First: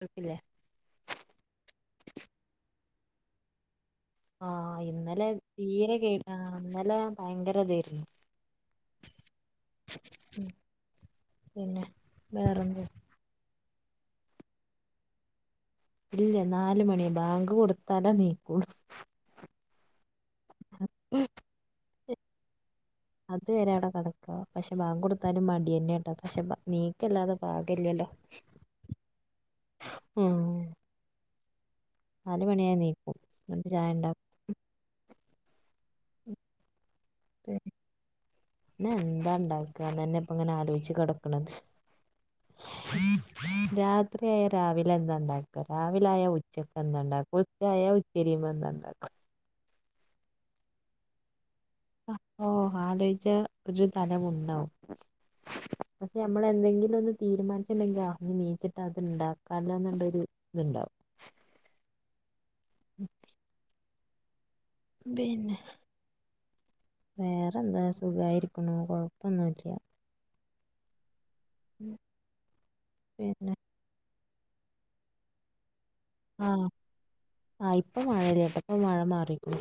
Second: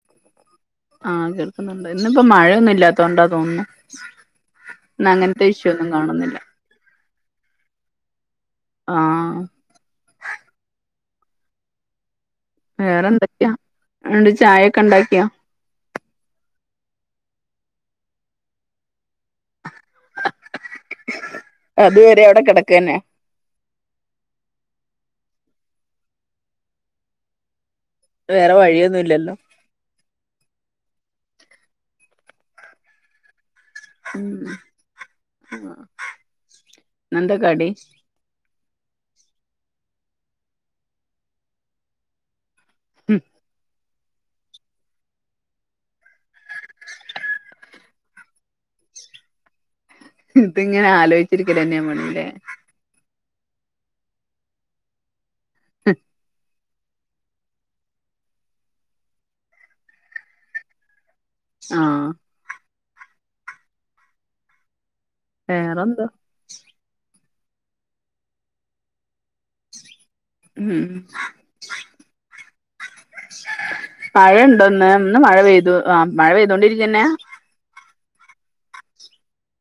കേക്കില്ലേ ആഹ കേൾക്കുന്നുണ്ട് ഇന്നിപ്പോ മഴയൊന്നും ഇല്ലാത്തോണ്ടാ തോന്നുന്നു ആഹ ഇന്ന് ഇന്നലെ അങ്ങനത്തെ ഇഷ്യൂ ഒന്നും തീരെ കേക്ക കാണുന്നില്ല ഇന്നലെ ഭയങ്കര ഇതായിരുന്നു ആഹ് പിന്നെ വേറെന്താ വേറെ എന്തൊക്കെയാ അടെ ചായ ഒക്കെ ഉണ്ടാക്കിയാ ഇല്ല നാല മണി ബാങ്ക് കൊടുത്താല നീക്കൂ അതുവരെ അവിടെ കിടക്കന്നെ അതവരെ അവിടെ കിടക്കപക്ഷെ ബാങ്ക് കൊടുത്താലും മടി ന്നെ കേട്ടോ പക്ഷെ നീക്കല്ലാതെ പാകില്ലല്ലോ വേറെ വഴിയൊന്നും ഇല്ലല്ലോ ഉം നാല് മണിയായി നീക്കും എന്നിട്ട് ചായ ഉണ്ടാക്കും ഉ ആ ഇന്നെന്ത കടി എന്താ ഉണ്ടാക്കുകന്നെ ഇപ്പ ഇങ്ങനെ ആലോചിച്ച് കിടക്കണത് രാ രാത്രിയായ രാവിലെ എന്താണ്ടാക്ക രാവിലായ ഉച്ചക്ക് എന്താ ഉണ്ടാക്ക ഉച്ചയായ ഉച്ചരിയുമ്പോ എന് ഉണ്ടാക്ക ഇത് ഇങ്ങനെ ആലോചിച്ചിരിക്ക തന്നെ നമ്മള് ഓ ആലോചിച്ച ഒരു തലപുണ്ണവും പക്ഷെ നമ്മള എന്തെങ്കിലും ഒന്ന് തീരുമാനിച്ചിട്ടുണ്ടെങ്കിൽ അ നീച്ചിട്ട് അത്ണ്ടാക്കില്ല എന്നുള്ളരു ഇതുണ്ടാവും ആഹ അ പിന്നെ വേറെന്താ വേറെന്താ സുഖയിരിക്കണു കൊഴപ്പൊന്നുംല്ല ഉം ഉം പിന്നെ മഴുണ്ടോ ഇന്ന് ഇന്ന് മഴ പെയ്തു ആ മഴ ആഹ് പെയ്തോണ്ടിരിക്കന്നെ ആഹ് ഇപ്പൊ മഴയില്ലട്ട ഇപ്പ മഴ മാറിക്കുന്നു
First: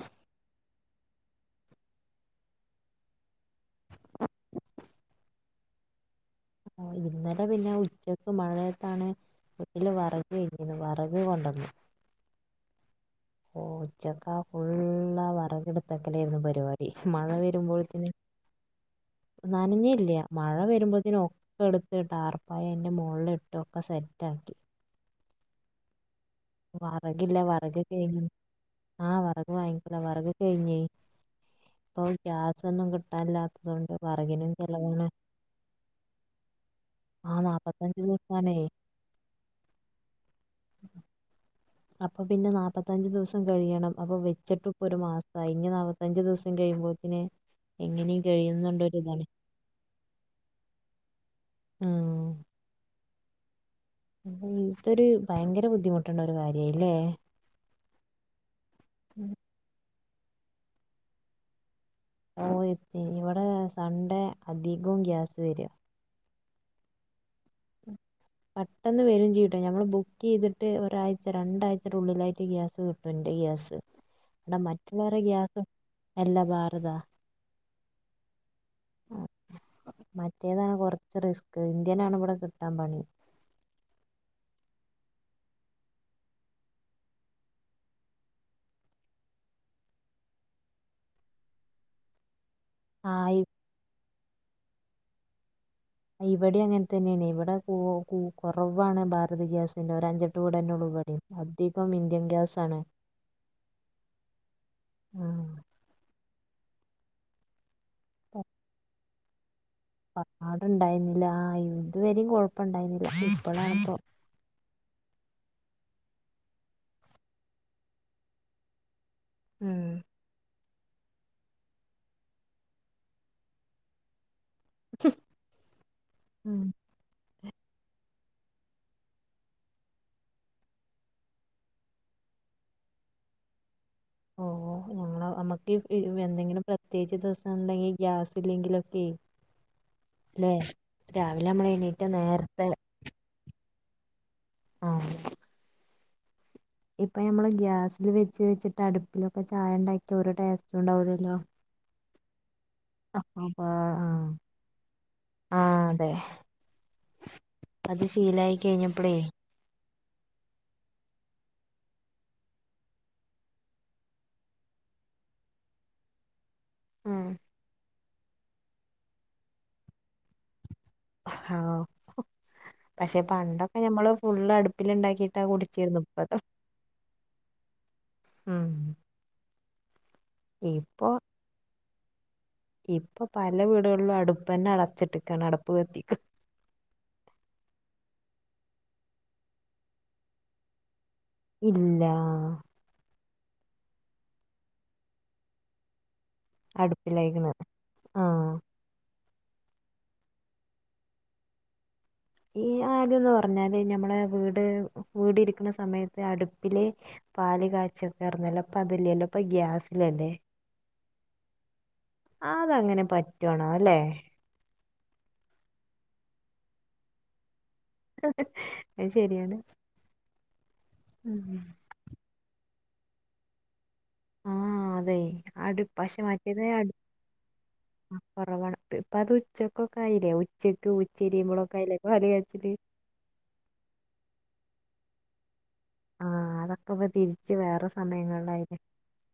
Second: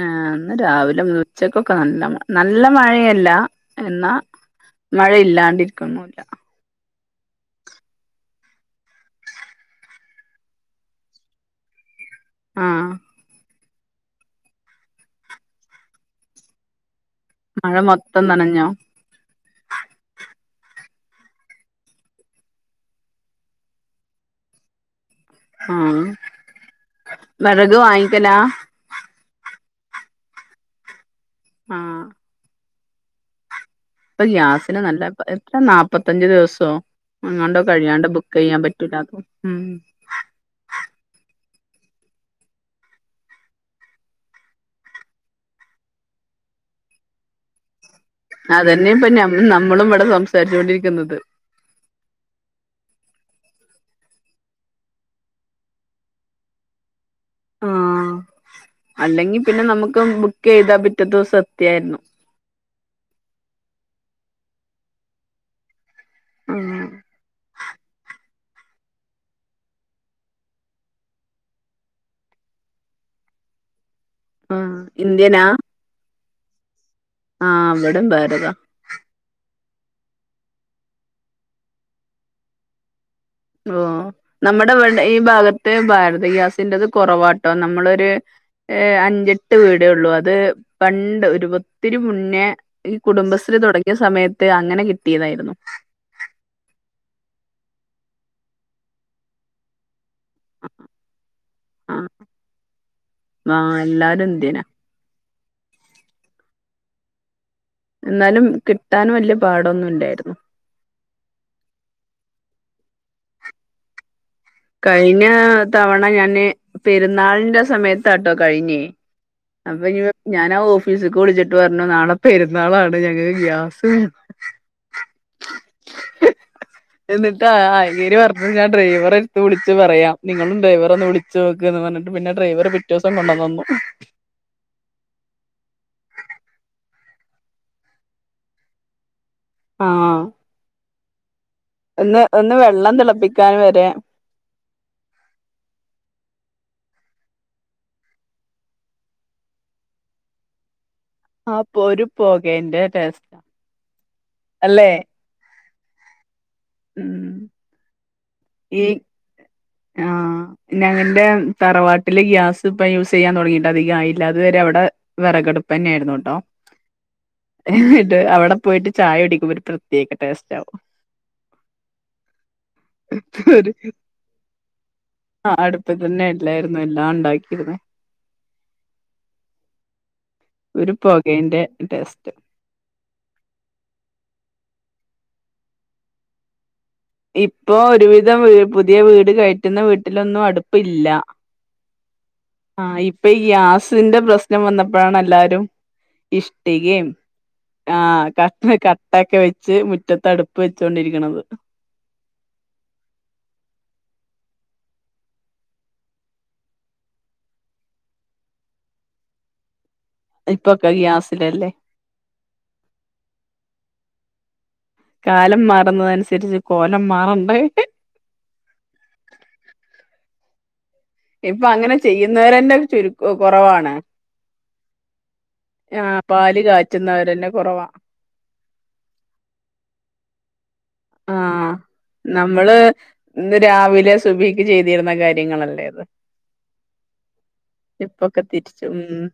ഏന്ന് രാവിലെ ഉച്ചക്കൊക്കെ നല്ല നല്ല മഴയല്ല എന്നാ മഴ ഇല്ലാണ്ടരിക്കുന്നുല്ല ഇന്നലെ പിന്നെ ഉച്ചക്ക് മഴയത്താണ് വട്ടില് വറക് കഴഞ്ഞ് രുന്ന് വറക് കൊണ്ടന്നു ആഹ ഓ ഉച്ചക്കാ ഫുള്ളാ വറക എടുത്തക്കലായിരുന്നു പരിപാടി മഴ വരുമ്പോഴത്തിന് മൊത്തം നനഞ്ഞോ നനഞ്ഞ ഇല്ല മഴ വരുമ്പോഴത്തിന് ഒക്കെഎടുത്ത്ട്ടാർപ്പായ അൻന്റെ മുകളിൽ ഇട്ടുംക്കെ സെറ്റ ആക്കി ആഹ വറകില്ല വരക കഴി ആഹ് വറക് വാങ്ങിക്കെല വറക് കഴിഞ്ഞേ ആഹ് ഗ്യാസൊന്നും കിട്ടാല്ലാത്തോണ്ട് ഇപ്പൊ ഗ്യാസിന് നല്ല എത്ര നാല്പ്പത്തഞ്ച് ദിവസോ ആഹ് അങ്ങാണ്ടോ നാപ്പത്തഞ്ച് കഴിയാണ്ട ദിവസാണേ ബുക്ക്യ്യാൻ പറ്റൂല ഉം അപ്പൊ പിന്നെ നാല്പ്പത്തഞ്ച് ദിവസം കഴിയണം അപ്പൊ വെച്ചിട്ടും ഇപ്പൊ ഒരു മാസയി അഞ്ച് ദിവസം കഴിയുമ്പോത്തിന് എങ്ങനെ അതെന്നെപ്പം നന്നമ്മളും വടെ സംസാരിച്ചൊണ്ടിരിക്കുന്നത് ഉം അഹ് ഇതൊരു ഭയങ്കര ബുദ്ധിമുട്ട് ഉള്ളൊരു കാര്യായില്ലേ ആഹ് അല്ലെങ്കിൽ പിന്നെ നമക്ക് ബുക്ക് ചെയ്താ പിറ്റത്തെ ദിവസം എത്തായിരുന്നു ഓ എ ഇവിടെ സൺണ്ടേ അധികവും ഗ്യാസ് വര്യാ ഉം ഉം പെട്ടെന്ന് വരും ചെയ്യുംട്ടോ ഞമ്മള് ബുക്ക് ചെയ്തിട്ട് ഒരാഴ്ച രണ്ടാഴ്ചയുടെ ഉള്ളിലായിട്ട് ഗ്യാസ് കിട്ടും എന്റെ ഗ്യാസ് അഹ് ആഹ് മറ്റുള്ളവരുടെ ഇന്ത്യനാ ഗ്യാസ് എല്ലാ വേറതാ ആഹ് അവിട ബെറത മറ്റേതാണ് കൊറച്ച് റിസ്ക് ഇന്ത്യനാണ് ഇവിടെ കിട്ടാൻ പണി ഓ നമ്മടെ വ ഈ ഭാഗത്ത് ഭാരത ഗ്യാസിന്റത് കൊറവാട്ടോ നമ്മളൊരു ഏഹ് അഞ്ചെട്ട് വീടൊള്ളൂ അത് പണ്ട് ഒത്തിരി മുന്നേ ഈ ആ കുടുംബശ്രീ തടങ്ങിയ സമയത്ത് അങ്ങനെ കിട്ടിയതായിരുന്നു ഇവിടെ അങ്ങൻ തന്നെണ് ഇവിടെ കൊറവാണ് ഭാരത ഗ്യാസ് [unintelligible] അഞ്ചെട്ട് വീടെന്നെള്ളുവിടം അധികം ആഹ് ഇന്ത്യൻ ഗ്യാസ് ആണ് ആഹ് എല്ലാരും ഇന്ത്യന ഉം എന്നാലും കിട്ടാൻ വലിയ പാടൊന്നും ഇല്ലായിരുന്നു ഉണ്ടായിരുന്നില്ല ആഹ് ഇതുവരെയും കുഴപ്പ ഇണ്ടായിരുന്നില്ല ഇപ്പളാണിപ്പം കഴിഞ്ഞ തവണ ഞാന് പെരുന്നാളിന്റെ സമയത്താട്ടോ കഴിഞ്ഞേ അപ്പൊഞ്ഞ് ഞാനാ ഓഫീസിക്ക് വിളിച്ചിട്ട് പറഞ്ഞു നാളെ പെരുന്നാളാണ് ഞങ്ങക്ക് ഗ്യാസ് വേ ഉം എന്നിട്ട് അങ്ങേര് പറഞ്ഞു ഞാൻ ഡ്രൈവർ വിളിച്ച് പറയാം നിങ്ങളും ഡ്രൈവറെ ഒന്ന് വിളിച്ചോക്ക് ന്ന് പറഞ്ഞിട്ട് പിന്നെ ഡ്രൈവറ് പിറ്റേ ദിവസം കൊണ്ടന്നന്നു ഓ ഓ ഞങ്ങ നമ്മുക്ക് എന്തെങ്കിലും പ്രത്യേകിച്ച് ദിവസം ഉണ്ടെങ്കിൽ ഗ്യാസ് ഇല്ലെങ്കിലൊക്കെ ആഹ് അല്ലെ രാവിലെ നമ്മള ഒന്ന് ഒന്ന് വെള്ളം തിളപ്പിക്കാൻ വരെ ആഹ് ഇപ്പൊ നമ്മള് ഗ്യാസിൽ വെച്ച് വെച്ചിട്ട് അടുപ്പിലൊക്കെ ചായണ്ടാക്കി ഓരുടേസ്റ്റ് ണ്ടാവതല്ലോ അപ്പൊ ഒരു പുകേന്റെ ടേസ്റ്റാ അപ്പപ്പാ ആഹ് അല്ലേ ആഹ് അതെ ഉം അത് ശീലായി ഈ കഴിഞ്ഞപ്പളേ ആഹ് ഞങ്ങന്റെ തറവാട്ടില് ഗ്യാസ് ഇപ്പ യൂസ് ചെയ്യാൻ തൊടങ്ങിട്ട് അധികായില്ല അതുവരെ അവിടെ വെറകടുപ്പന്നെയായിരുന്നു ട്ടോ അവിടെ പോയിട്ട് ചായ കുടിക്കുമ്പോ ഒരു പ്രത്യേക ടേസ്റ്റ് ആവും ആഹാ പക്ഷെ ഒരു പണ്ടൊക്കെ ഞമ്മള് ഫുള് അടുപ്പിൽ ഉണ്ടാക്കിട്ടാ ആഹ് കുടിച്ചിരുന്നു അടുപ്പത്ത് തന്നെ ഇപ്പത്ത അല്ലായിരുന്നു എല്ലാം ഉണ്ടാക്കിയിരുന്നെ ഉം ഒരു ഇപ്പൊ പോകേന്റെ ടേസ്റ്റ് ഇപ്പൊ പല വീടുകളിലും അടുപ്പ് തന്നെ അടച്ചിട്ടക്കാണ് അടുപ്പ് കത്തി ഇപ്പോ ഒര് വിധം പുതിയവീട് കയറ്റുന്ന വീട്ടിലൊന്നും അടുപ്പില്ല. ഇല്ലാ ആഹ് ഇപ്പൊ ഈ ഗ്യാസിന്റെ പ്രശ്നം വന്നപ്പഴാണ് എല്ലാരും ഇഷ്ട്ടികേം അടുപ്പിലായിക്കണ് ആഹ് കത്ത് ക ട്ടക്കെ വെച്ച് മുറ്റത്ത്ടുപ്പ് വെച്ചോണ്ടിരിക്കണത്. ഈ ആദ്യംന്ന് പറഞ്ഞാല് ഞമ്മള് വീട് വീടിരിക്കണ സമയത്ത് അടുപ്പില് പാല്കാച്ചാന്ന് പറഞ്ഞാല് അപ്പ അതില്ലല്ലോ ഇപ്പൊ ഗ്യാസിലല്ലേ. ഇപ്പൊക്കെ ഗ്യാസിലാല്ലേ ആതങ്ങനെ പറ്റാണോ അല്ലെ കാലംമാറുന്നത് അനുസരിച്ച് കോലം മാറണ്ടേ അത് ശരിയാണ്. ഉം. ഇപ്പൊ അങ്ങനെ ചെയ്യുന്നവരന്നേ ചുര് കൊറവാണ്. ആഹ് അതെ അട് പശെ പാല് മറ്റേത് അടു കാച്ചുന്നവരന്നെ കുറവാ ആഹ് കൊറവാണ് ഇപ്പത് ഉച്ചക്കൊക്ക ആയില്ലേ ഉച്ചക്ക് ആഹ് ഉച്ചരിയുമ്പോഴൊക്കെ ആയില്ലേ പാല് കാച്ചില് നമ്മള് ഇന്ന് രാവിലെ സുഭിക്ക് ചെയ്തിരുന്ന കാര്യങ്ങളല്ലേ അത് ആഹ് അതൊക്കെപ്പ തിരിച്ച് വേറെ ഇപ്പൊക്കെ സമയങ്ങളിലായിലേ. തിരിച്ചു ഉം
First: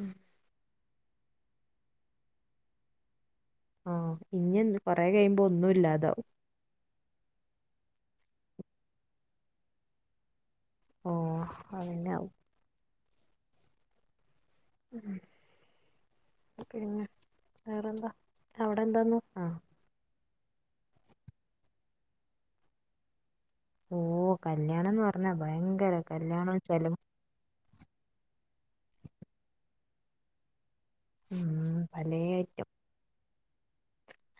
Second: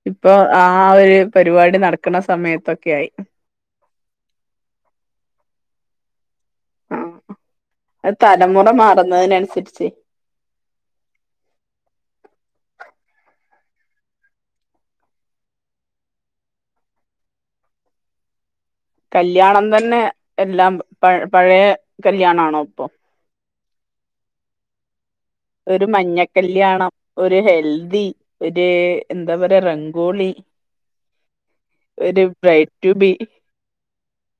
ഉം. ഇപ്പൊ ആഹ് ഒര് പരിപാടി നടക്ക്ണേ സമയത്തൊക്കെ ആയി ആഹ് ഇനിയെന്ത്‌ കൊറെ കയിമ്പോ ഒന്നും ഇല്ലാതാവും. ആഹ് അത് തലമുറ മാറുന്നതിനനുസരിച്ച് ഓഹ് അതെന്നാവും. പിന്നെ വേറെന്താ അവിടെന്താ കല്യാണംതെന്നെ എല്ലാം പ പഴയ കല്ല്യാണാണോ ഇപ്പൊ? ഓഹ് കല്യാണംന്ന് പറഞ്ഞാ ഭയങ്കര കല്യാണം ചെലവ് ഒര് ഹെൽദി ഒര് എന്താ പറയാ റംഗോളി ഉം പലേ ഒര് ബ്രെയിഡ് ടു ബി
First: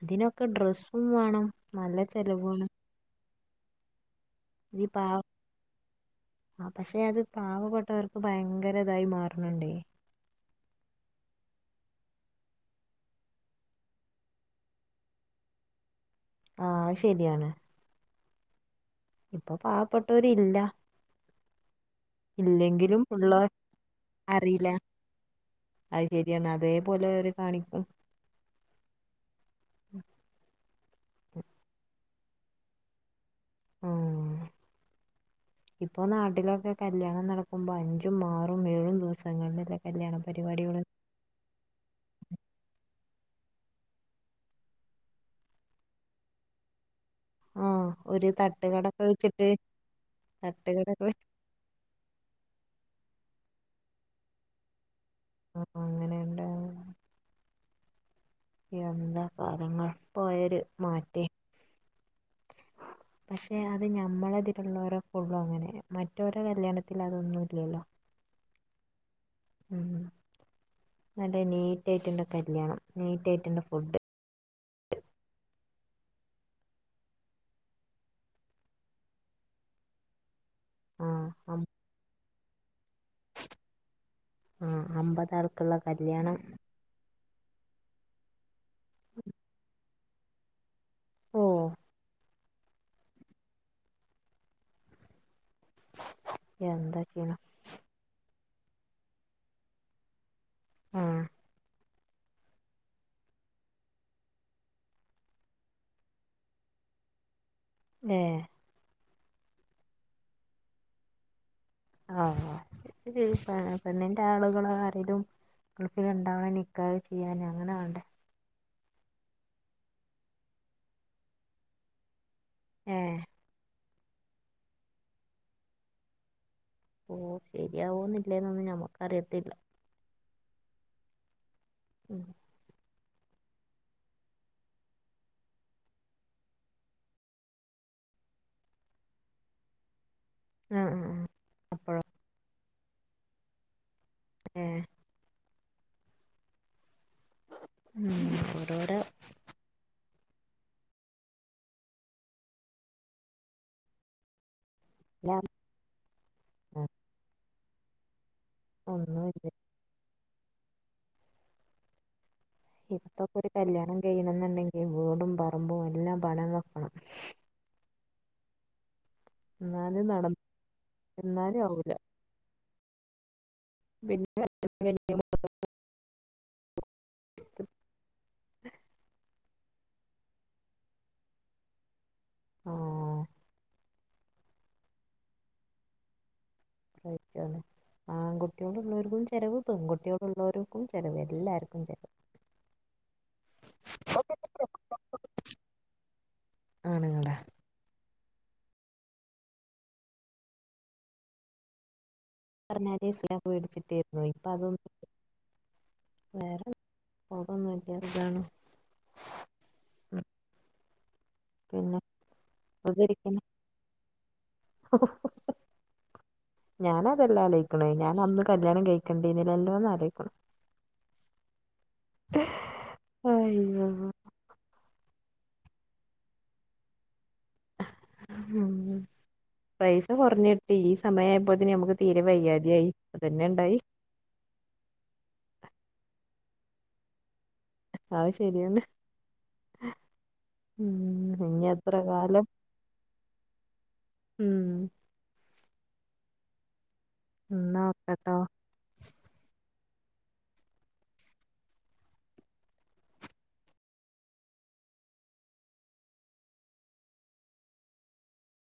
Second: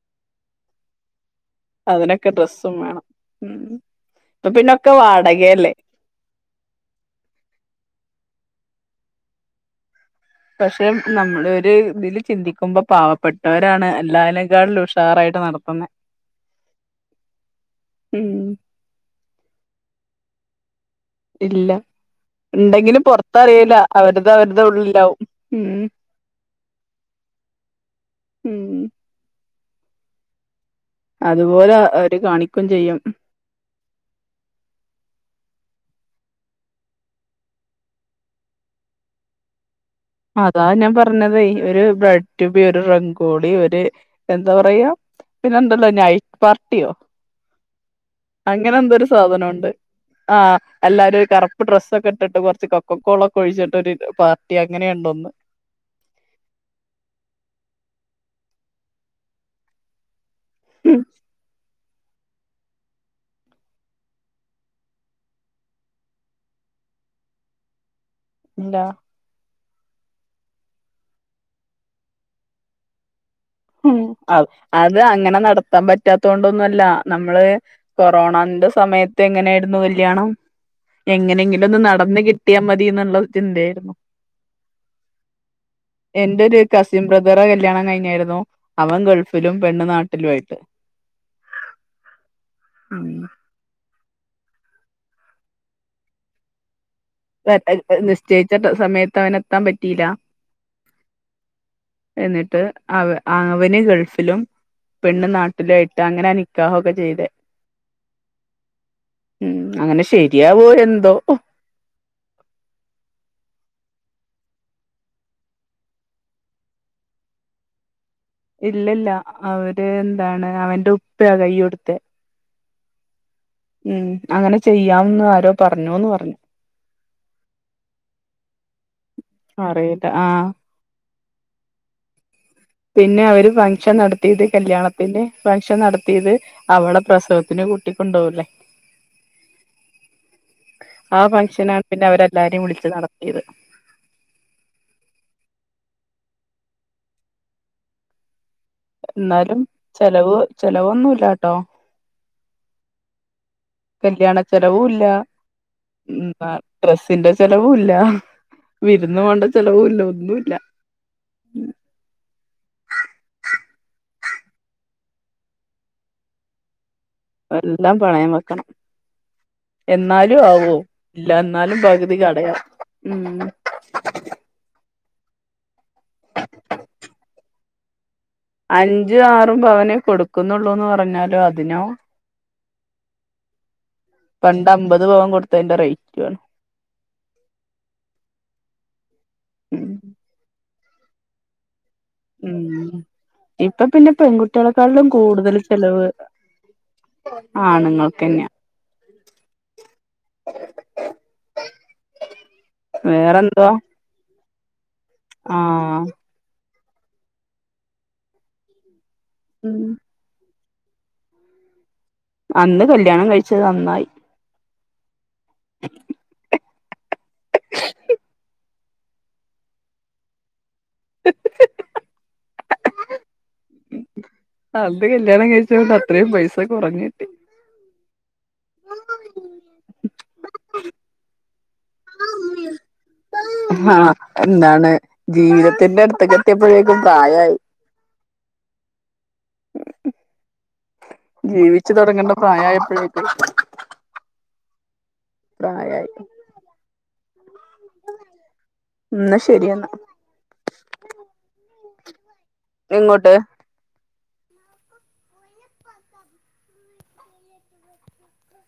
തിനൊക്കെ ഡ്രസ്സും വാണം. അതിനൊക്കെ ഡ്രസ്സും വേണം ഉം ഇപ്പൊ പിന്നൊക്കെ വാടകയല്ലേ ആഹ് പക്ഷെ അത് പാവപ്പെട്ടവർക്ക് ഭയങ്കര ഇതായി മാറ്ണണ്ടേയ് പക്ഷെ നമ്മള് ഒര് ഇതില് ചിന്തിക്കുമ്പോ പാവപ്പെട്ടവരാണ് എല്ലാലേക്കാടും ഉഷാറായിട്ട് നടത്തുന്നേ. ആഹ് ശെരിയാണ് ഉം ഇപ്പൊ പാവപ്പെട്ടവരില്ല ഇല്ല ഇണ്ടെങ്കിലും ഇല്ലെങ്കിലും ഉള്ളവർ പൊർത്തറില അവര്ത് അവരുടെ അറിയില്ല ഉള്ളില് ഇണ്ടാവും. അത് ശരിയാണ് അതേപോലെ അവര് കാണിക്കും ഉം അതുപോലെ അവര് കാണിക്കും ചെയ്യും. ആഹ് ഇപ്പോ നാട്ടിലൊക്കെ കല്യാണം നടക്കുമ്പോൾ അഞ്ചും, ആറും, ഏഴും ദിവസങ്ങളിലല്ലേ കല്യാണ അതാ പരിപാടികള് ഞാൻ പറഞ്ഞതെയ് ഒര് ബ്രയ്ഡ് റ്റു ബി ഒര് റങ്കോളി ഒര് എന്താ പറയാ പിന്നെണ്ടല്ലോ നൈറ്റ്പാർട്ടിയോ ആ ഒരു തട്ടുകടൊക്കെ അങ്ങനെന്തോരു വെച്ചിട്ട് സാധനോണ്ട് ആഹ് തട്ടുകടൊക്കെ വെച്ച് എല്ലാരും കർ പ്പ് ഡ്രസ്സൊക്കെ ഇട്ട്ട്ട് കൊർച്ച് കൊക്കോളൊക്കെ ഒഴിച്ചിട്ട് ഒര് പാർട്ടി അങ്ങനെയുണ്ട് ഒന്ന്. അഹ് അഹ് എന്താ കാലങ്ങൾ പോയര് മാറ്റേ പക്ഷേ അത് ഞമ്മളെ ഇതിലുള്ളോരൊക്കെ ഒള്ളു അങ്ങനെ മറ്റോരൊ കല്യാണത്തില് അതൊന്നും ഇല്ലല്ലോ. ഇന്റാ ഉം നല്ല നീറ്റ് ആയിട്ടുണ്ട് കല്യാണം നീറ്റ് ആയിട്ടുണ്ട് ഉം അ അത് അങ്ങനെ നടത്താൻ പറ്റാത്ത കൊണ്ടൊന്നും അല്ല നമ്മള് കൊറോണന്റെ സമയത്ത് എങ്ങനേയ്ര്ന്നു കല്യാണം ആ അം- എങ്ങെനെങ്കിലൊന്ന് നടന്ന് കിട്ടിയാ മതി ന്ന്ള്ള ചിന്തയേയ്ര്ന്നു ആഹ് അമ്പതാൾക്ക്ള്ള കല്യാണം എന്റെ ഒരു കസിൻ ബ്രദെറെ കല്യാണം കഴിഞ്ഞായ്ര്ന്നു അവൻ ഗൾഫിലും പെണ്ണ് നാട്ടിലു ആയിട്ട് ഓഹ് ഉം എന്താ ചെയ്യാ [unintelligible] നിശ്ചയ്ച്ച സമയത്ത് അവനെത്താൻ പറ്റീലാ ആഹ് എന്നിട്ട് അവ അവന് ഗൾഫിലും പെണ്ണ് നാട്ടിലു അയിട്ട് അങ്ങനാ നിക്കാഹാെക്കെ ചെയ്തെ ഏഹ് ഉം അങ്ങനെ ശെര്യാവോ എന്തോ ആഹ് പെ പെണ്ണിന്റെ ആളുകള് ആരേലും ഗൾഫിൽ ണ്ടാവണം നിക്കാഹ് ചെയ്യാൻ അങ്ങനെ വാണ്ടേ ഇല്ലില്ല അവര് ന്താണ് അവന്റെ ഉപ്പയാ കൈയ്യൊട്ത്തെ ഏഹ് ഉം അങ്ങനെ ചെയ്യാംന്ന് ആരോ പർഞ്ഞൂന്ന് പർഞ്ഞു ഓഹ് ശെര്യാവാേന്നില്ലേന്നൊന്നും ഞമ്മക്കറിയത്തില്ല അറിയില്ല ആഹ് ഉം പിന്നെ അവര് ഫംഗ്ഷൻ നടത്തിയത് കല്യാണത്തിന്റെ ഫംഗ്ഷൻ നടത്തിയത് അവളെ പ്രസവത്തിന് കൂട്ടിക്കൊണ്ടാേവുലേ ആ ഫംഗ്ഷനാണ് അപ്പോഴോ പിന്നെ അവരെല്ലാരെം വിളിച്ച് നടത്തിയെത് ഏഹ് ഉം ഓരോര ന്നാലും ചെലവ് ചെലവൊന്നൂലാട്ടോ കല്യാണ ചെലവൂല്ല എല്ലാം ഉം ബാ ഉം, ഡ്രസിന്റെ ചെലവൂല്ല വിരുന്ന് പോവെണ്ട ഒന്നുമില്ല ചെലവൂല്ല ഒന്നുല്ല ഇപ്പോപ്പൊര് കല്യാണം കഴിയണംന്ന്ണ്ടെങ്കി വീടും പറമ്പും എല്ലാം പണയം വെക്കണം എല്ലാം പണയം വെക്കണം എന്നാലേ നട എന്നാലും ആവോ ഇല്ല എന്നാലും പകുതി കടെയാ ഉം [unintelligible] അഞ്ചും ആറും പവനേ കൊടുക്കുന്നുള്ളൂന്ന് പറഞ്ഞാലോ അതിനോ ആഹ് പണ്ട് അമ്പത് പവൻ കൊട്ത്തേന്റെ റെയ്റ്റു ആണ് റെയ്റ്റു ആണ് ആങ്കുട്ട്യോളുള്ളോര്ക്കും ചെലെവ് ഉം പെങ്കുട്ട്യോള് ള്ളോരും ര്ക്കും ചെലെവ് എല്ലാർക്കും ചെലെവ് ഉം ഇപ്പൊ പിന്നെ പെങ്കുട്ട്യാളെകാട്ടിലും കൂടുതല് ചെലെവ് ആണ്ങ്ങളാ ആണ്ങ്ങൾക്കെന്ന്യാ പറഞ്ഞാല് [unintelligible] മേടിച്ചിട്ടേയ്ര്ന്നു ഇപ്പൊ അതൊ ആഹ് വേറെ വേറൊന്നുല്ല സുഖാണ് ഉം പിന്നെ അന്ന് കല്യാണം കഴിച്ചത് നന്നായി ഓഹോ ഹ ഹ ഹ ഞാനതല്ല ആലോയ്ക്ക്ണേ ഞാൻ അന്ന് കല്യാണം കഴിക്കേണ്ടീനിനെല്ലോന്നാ ആലോയ്ക്ക്ണ് അയ്യോ അന്ന് കല്യാണം കഴിച്ചോണ്ട് അത്രെയും പൈസ കുറഞ്ഞ് കിട്ടി ഉം പൈസ കുറഞ്ഞിട്ട് ഈ സമയായപ്പോത്തിന് നമുക്ക് തീരെ വയ്യാതിയായി ആഹ് എന്താണ് ജീവിതത്തിന്റെ അടുത്തേ കെത്തിയപ്പോഴേക്കും പ്രായമായി അത് ശരിയാണ് ഉം ഇനി ജീവിച്ചു എത്ര തുടങ്ങണ്ട കാലം പ്രായം ആയപ്പോഴേക്കും ഉം പ്രായയി എന്നാ ഓക്കെട്ടോ എന്നാ ശരിയെന്നാ എങ്ങോട്ട്